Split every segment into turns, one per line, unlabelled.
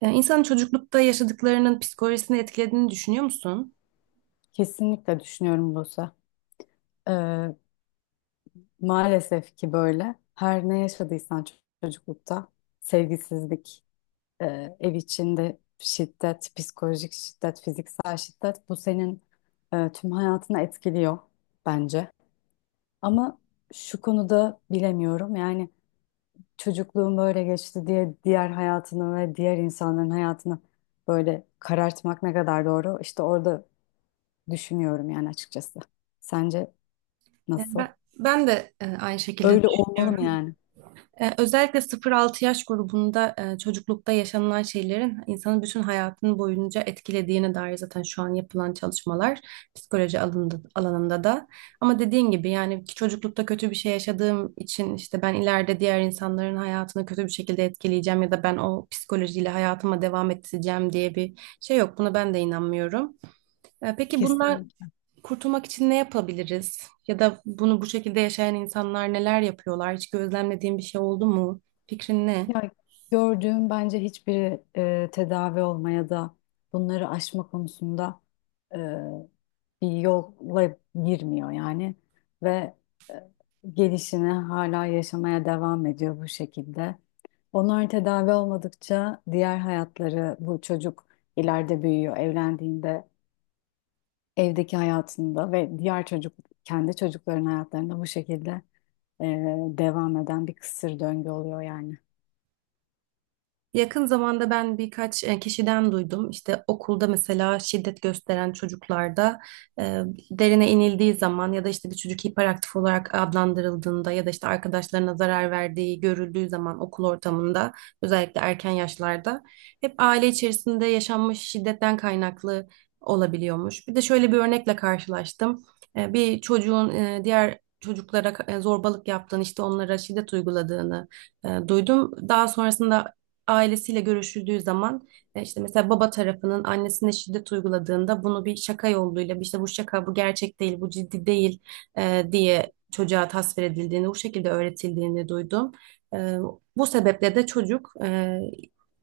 Yani insanın çocuklukta yaşadıklarının psikolojisini etkilediğini düşünüyor musun?
Kesinlikle düşünüyorum Buse. Ee, Maalesef ki böyle. Her ne yaşadıysan çocuklukta sevgisizlik, ev içinde şiddet, psikolojik şiddet, fiziksel şiddet bu senin tüm hayatını etkiliyor bence. Ama şu konuda bilemiyorum. Yani çocukluğum böyle geçti diye diğer hayatını ve diğer insanların hayatını böyle karartmak ne kadar doğru? İşte orada düşünüyorum yani açıkçası. Sence
Yani
nasıl?
ben, ben de e, aynı şekilde
Öyle olmalı mı
düşünüyorum.
yani?
Özellikle 0-6 yaş grubunda çocuklukta yaşanılan şeylerin insanın bütün hayatını boyunca etkilediğine dair zaten şu an yapılan çalışmalar psikoloji alanında da. Ama dediğin gibi yani ki çocuklukta kötü bir şey yaşadığım için işte ben ileride diğer insanların hayatını kötü bir şekilde etkileyeceğim ya da ben o psikolojiyle hayatıma devam edeceğim diye bir şey yok. Buna ben de inanmıyorum. Peki bunlar
Kesinlikle.
kurtulmak için ne yapabiliriz? Ya da bunu bu şekilde yaşayan insanlar neler yapıyorlar? Hiç gözlemlediğin bir şey oldu mu? Fikrin ne?
Ya, gördüğüm bence hiçbiri tedavi olmaya da, bunları aşma konusunda e, bir yolla girmiyor yani. Ve e, gelişini hala yaşamaya devam ediyor bu şekilde. Onlar tedavi olmadıkça diğer hayatları, bu çocuk ileride büyüyor, evlendiğinde evdeki hayatında ve diğer çocuk, kendi çocukların hayatlarında bu şekilde e, devam eden bir kısır döngü oluyor yani.
Yakın zamanda ben birkaç kişiden duydum. İşte okulda mesela şiddet gösteren çocuklarda e, derine inildiği zaman ya da işte bir çocuk hiperaktif olarak adlandırıldığında ya da işte arkadaşlarına zarar verdiği görüldüğü zaman okul ortamında özellikle erken yaşlarda hep aile içerisinde yaşanmış şiddetten kaynaklı olabiliyormuş. Bir de şöyle bir örnekle karşılaştım. Bir çocuğun diğer çocuklara zorbalık yaptığını işte onlara şiddet uyguladığını duydum. Daha sonrasında ailesiyle görüşüldüğü zaman işte mesela baba tarafının annesine şiddet uyguladığında bunu bir şaka yoluyla işte bu şaka bu gerçek değil bu ciddi değil diye çocuğa tasvir edildiğini bu şekilde öğretildiğini duydum. E, Bu sebeple de çocuk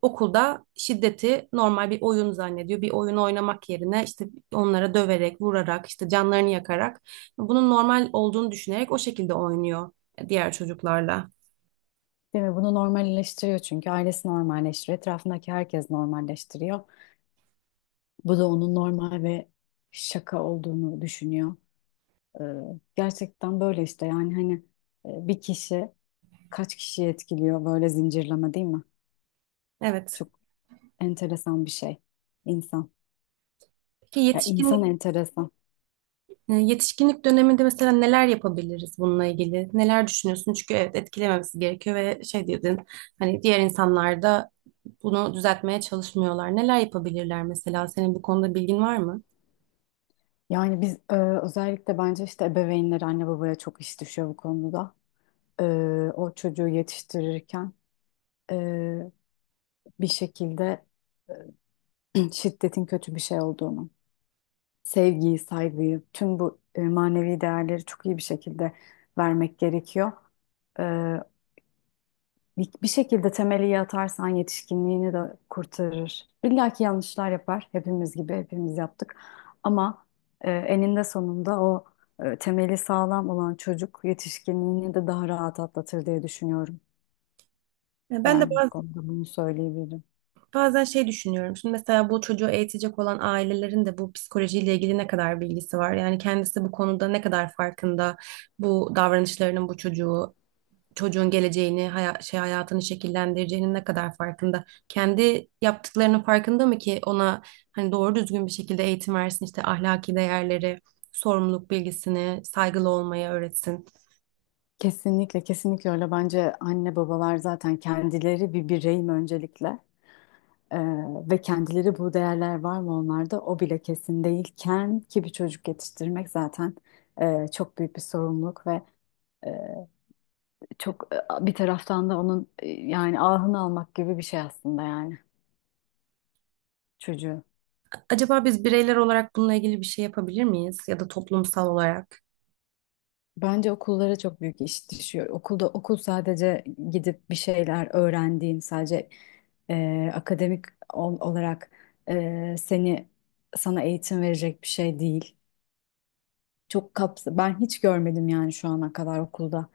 okulda şiddeti normal bir oyun zannediyor. Bir oyun oynamak yerine işte onlara döverek, vurarak, işte canlarını yakarak bunun normal olduğunu düşünerek o şekilde oynuyor diğer çocuklarla.
Değil mi? Bunu normalleştiriyor çünkü ailesi normalleştiriyor. Etrafındaki herkes normalleştiriyor. Bu da onun normal ve şaka olduğunu düşünüyor. Ee, Gerçekten böyle işte, yani hani, bir kişi kaç kişiyi etkiliyor böyle zincirleme, değil mi?
Evet.
Çok enteresan bir şey insan.
Ki
Ya,
yetişkinlik
insan enteresan.
Yetişkinlik döneminde mesela neler yapabiliriz bununla ilgili? Neler düşünüyorsun? Çünkü evet etkilememesi gerekiyor ve şey dedin hani diğer insanlar da bunu düzeltmeye çalışmıyorlar. Neler yapabilirler mesela? Senin bu konuda bilgin var mı?
Yani biz, özellikle bence işte ebeveynler, anne babaya çok iş düşüyor bu konuda. e, O çocuğu yetiştirirken e, bir şekilde şiddetin kötü bir şey olduğunu, sevgiyi, saygıyı, tüm bu manevi değerleri çok iyi bir şekilde vermek gerekiyor. E, bir şekilde temeli iyi atarsan yetişkinliğini de kurtarır. İlla ki yanlışlar yapar, hepimiz gibi, hepimiz yaptık. Ama eninde sonunda o temeli sağlam olan çocuk yetişkinliğini de daha rahat atlatır diye düşünüyorum.
E, Ben de
Yani bu
baz-
konuda bunu söyleyebilirim.
bazen şey düşünüyorum. Şimdi mesela bu çocuğu eğitecek olan ailelerin de bu psikolojiyle ilgili ne kadar bilgisi var? Yani kendisi bu konuda ne kadar farkında? Bu davranışlarının bu çocuğun geleceğini, hayatını şekillendireceğinin ne kadar farkında? Kendi yaptıklarının farkında mı ki ona hani doğru düzgün bir şekilde eğitim versin, işte ahlaki değerleri, sorumluluk bilgisini, saygılı olmayı öğretsin.
Kesinlikle, kesinlikle öyle. Bence anne babalar zaten kendileri bir bireyim öncelikle. Ee, Ve kendileri, bu değerler var mı onlarda, o bile kesin değilken ki bir çocuk yetiştirmek zaten çok büyük bir sorumluluk ve e, bir taraftan da onun yani ahını almak gibi bir şey aslında, yani çocuğu.
Acaba biz bireyler olarak bununla ilgili bir şey yapabilir miyiz ya da toplumsal olarak?
Bence okullara çok büyük iş düşüyor. Okulda, okul sadece gidip bir şeyler öğrendiğin, sadece akademik olarak seni, sana eğitim verecek bir şey değil. Çok kapsa ben hiç görmedim, yani şu ana kadar okulda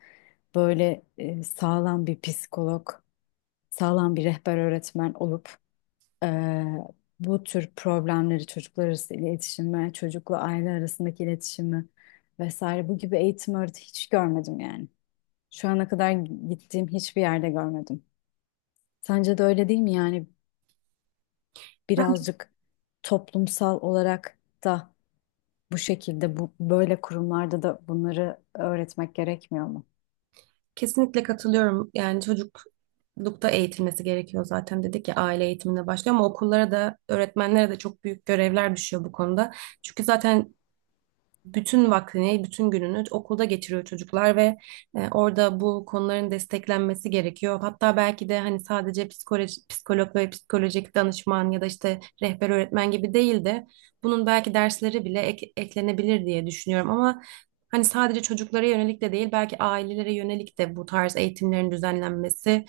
böyle sağlam bir psikolog, sağlam bir rehber öğretmen olup e, bu tür problemleri, çocuklar arası iletişimi, çocukla aile arasındaki iletişimi vesaire, bu gibi eğitim öğreti hiç görmedim yani. Şu ana kadar gittiğim hiçbir yerde görmedim. Sence de öyle değil mi? Yani
Ben
birazcık toplumsal olarak da, bu şekilde, bu böyle kurumlarda da bunları öğretmek gerekmiyor mu?
kesinlikle katılıyorum. Yani çocuklukta eğitilmesi gerekiyor zaten dedik ya aile eğitimine başlıyor ama okullara da öğretmenlere de çok büyük görevler düşüyor bu konuda. Çünkü zaten bütün vaktini, bütün gününü okulda geçiriyor çocuklar ve orada bu konuların desteklenmesi gerekiyor. Hatta belki de hani sadece psikoloji, psikolog ve psikolojik danışman ya da işte rehber öğretmen gibi değil de bunun belki dersleri bile eklenebilir diye düşünüyorum ama hani sadece çocuklara yönelik de değil belki ailelere yönelik de bu tarz eğitimlerin düzenlenmesi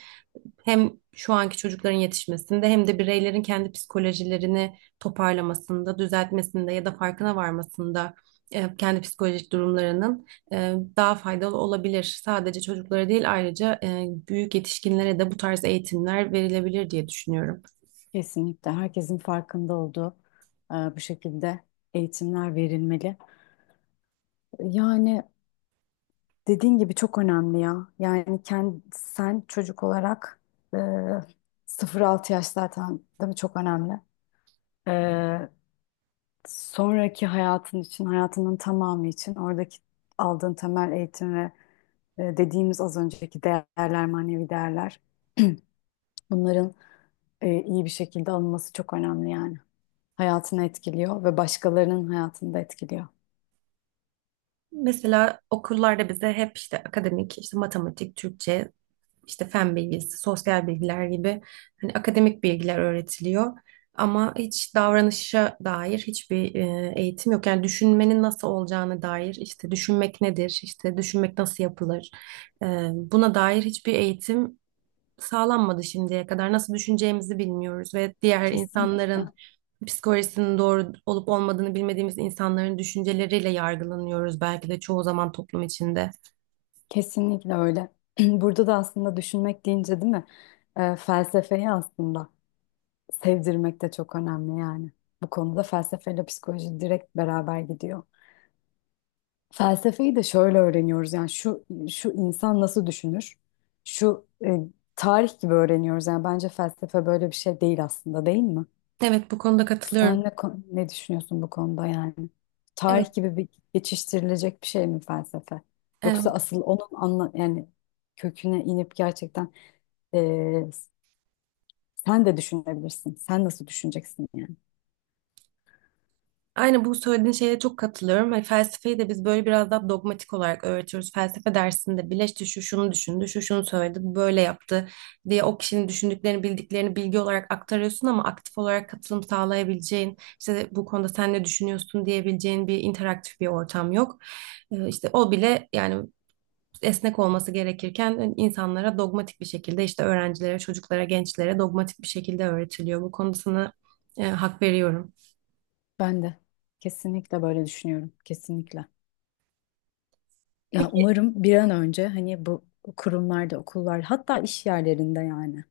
hem şu anki çocukların yetişmesinde hem de bireylerin kendi psikolojilerini toparlamasında, düzeltmesinde ya da farkına varmasında kendi psikolojik durumlarının daha faydalı olabilir. Sadece çocuklara değil ayrıca büyük yetişkinlere de bu tarz eğitimler verilebilir diye düşünüyorum.
Kesinlikle herkesin farkında olduğu, bu şekilde eğitimler verilmeli. Yani dediğin gibi çok önemli ya. Yani kendi, sen çocuk olarak e, 0-6 yaş, zaten değil mi? Çok önemli. E, Sonraki hayatın için, hayatının tamamı için oradaki aldığın temel eğitim ve dediğimiz az önceki değerler, manevi değerler, bunların iyi bir şekilde alınması çok önemli yani. Hayatını etkiliyor ve başkalarının hayatını da etkiliyor.
Mesela okullarda bize hep işte akademik, işte matematik, Türkçe, işte fen bilgisi, sosyal bilgiler gibi hani akademik bilgiler öğretiliyor. Ama hiç davranışa dair hiçbir eğitim yok. Yani düşünmenin nasıl olacağına dair, işte düşünmek nedir, işte düşünmek nasıl yapılır, e, buna dair hiçbir eğitim sağlanmadı şimdiye kadar. Nasıl düşüneceğimizi bilmiyoruz ve diğer insanların
Kesinlikle.
psikolojisinin doğru olup olmadığını bilmediğimiz insanların düşünceleriyle yargılanıyoruz belki de çoğu zaman toplum içinde.
Kesinlikle öyle. Burada da aslında düşünmek deyince, değil mi? Felsefeyi aslında sevdirmek de çok önemli yani. Bu konuda felsefeyle psikoloji direkt beraber gidiyor. Felsefeyi de şöyle öğreniyoruz, yani şu şu insan nasıl düşünür? Şu tarih gibi öğreniyoruz yani, bence felsefe böyle bir şey değil aslında, değil mi?
Evet, bu konuda
Sen
katılıyorum.
ne düşünüyorsun bu konuda yani?
Evet,
Tarih gibi bir geçiştirilecek bir şey mi felsefe? Yoksa
evet.
asıl onun anla yani köküne inip gerçekten, e, sen de düşünebilirsin. Sen nasıl düşüneceksin yani?
Aynen bu söylediğin şeye çok katılıyorum. Hani felsefeyi de biz böyle biraz daha dogmatik olarak öğretiyoruz. Felsefe dersinde bile işte şu şunu düşündü, şu şunu söyledi, bu böyle yaptı diye o kişinin düşündüklerini, bildiklerini bilgi olarak aktarıyorsun ama aktif olarak katılım sağlayabileceğin, işte bu konuda sen ne düşünüyorsun diyebileceğin bir interaktif bir ortam yok. İşte o bile yani esnek olması gerekirken insanlara dogmatik bir şekilde işte öğrencilere, çocuklara, gençlere dogmatik bir şekilde öğretiliyor. Bu konuda sana hak veriyorum.
Ben de kesinlikle böyle düşünüyorum. Kesinlikle. Ya
Peki
umarım bir an önce, hani bu kurumlarda, okullar, hatta iş yerlerinde yani.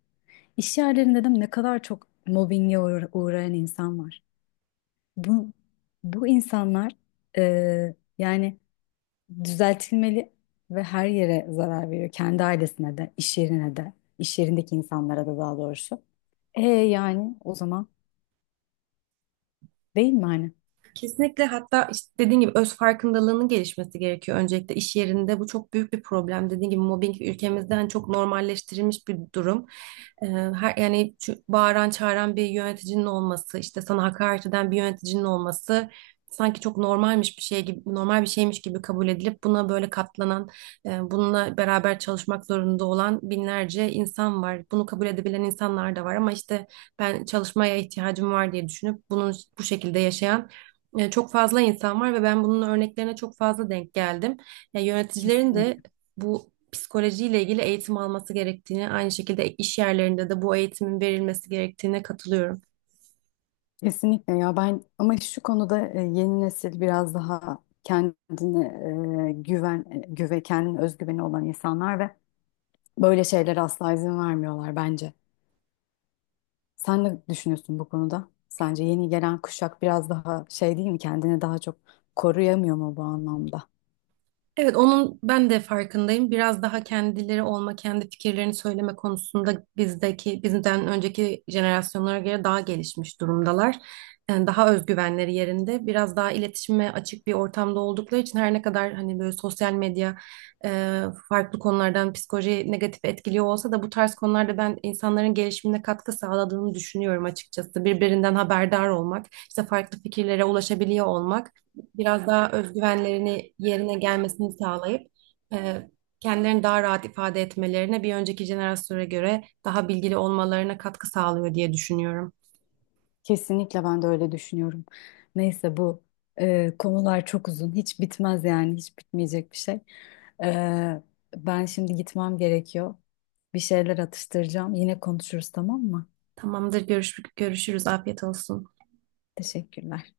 İş yerlerinde de ne kadar çok mobbinge uğrayan insan var. Bu bu insanlar, yani düzeltilmeli ve her yere zarar veriyor. Kendi ailesine de, iş yerine de, iş yerindeki insanlara da, daha doğrusu. Yani o zaman, değil mi hani?
Kesinlikle hatta işte dediğin gibi öz farkındalığının gelişmesi gerekiyor öncelikle iş yerinde. Bu çok büyük bir problem. Dediğin gibi mobbing ülkemizde hani çok normalleştirilmiş bir durum. Her yani şu bağıran çağıran bir yöneticinin olması, işte sana hakaret eden bir yöneticinin olması sanki çok normalmiş bir şey gibi, normal bir şeymiş gibi kabul edilip buna böyle katlanan, bununla beraber çalışmak zorunda olan binlerce insan var. Bunu kabul edebilen insanlar da var ama işte ben çalışmaya ihtiyacım var diye düşünüp bunun bu şekilde yaşayan çok fazla insan var ve ben bunun örneklerine çok fazla denk geldim. Ya yöneticilerin de
Kesinlikle.
bu psikolojiyle ilgili eğitim alması gerektiğini, aynı şekilde iş yerlerinde de bu eğitimin verilmesi gerektiğine katılıyorum.
Kesinlikle ya. Ben ama şu konuda, yeni nesil biraz daha kendine e, güven e, güve kendine özgüveni olan insanlar ve böyle şeylere asla izin vermiyorlar bence. Sen ne düşünüyorsun bu konuda? Sence yeni gelen kuşak biraz daha şey, değil mi, kendini daha çok koruyamıyor mu bu anlamda?
Evet, onun ben de farkındayım. Biraz daha kendileri olma, kendi fikirlerini söyleme konusunda bizdeki, bizden önceki jenerasyonlara göre daha gelişmiş durumdalar. Yani daha özgüvenleri yerinde, biraz daha iletişime açık bir ortamda oldukları için her ne kadar hani böyle sosyal medya e, farklı konulardan psikolojiyi negatif etkiliyor olsa da bu tarz konularda ben insanların gelişimine katkı sağladığını düşünüyorum açıkçası. Birbirinden haberdar olmak, işte farklı fikirlere ulaşabiliyor olmak biraz daha özgüvenlerini yerine gelmesini sağlayıp e, kendilerini daha rahat ifade etmelerine bir önceki jenerasyona göre daha bilgili olmalarına katkı sağlıyor diye düşünüyorum.
Kesinlikle ben de öyle düşünüyorum. Neyse, bu konular çok uzun, hiç bitmez yani, hiç bitmeyecek bir şey. Ee, Ben şimdi gitmem gerekiyor. Bir şeyler atıştıracağım. Yine konuşuruz, tamam mı?
Tamamdır, görüşürüz. Afiyet olsun.
Teşekkürler.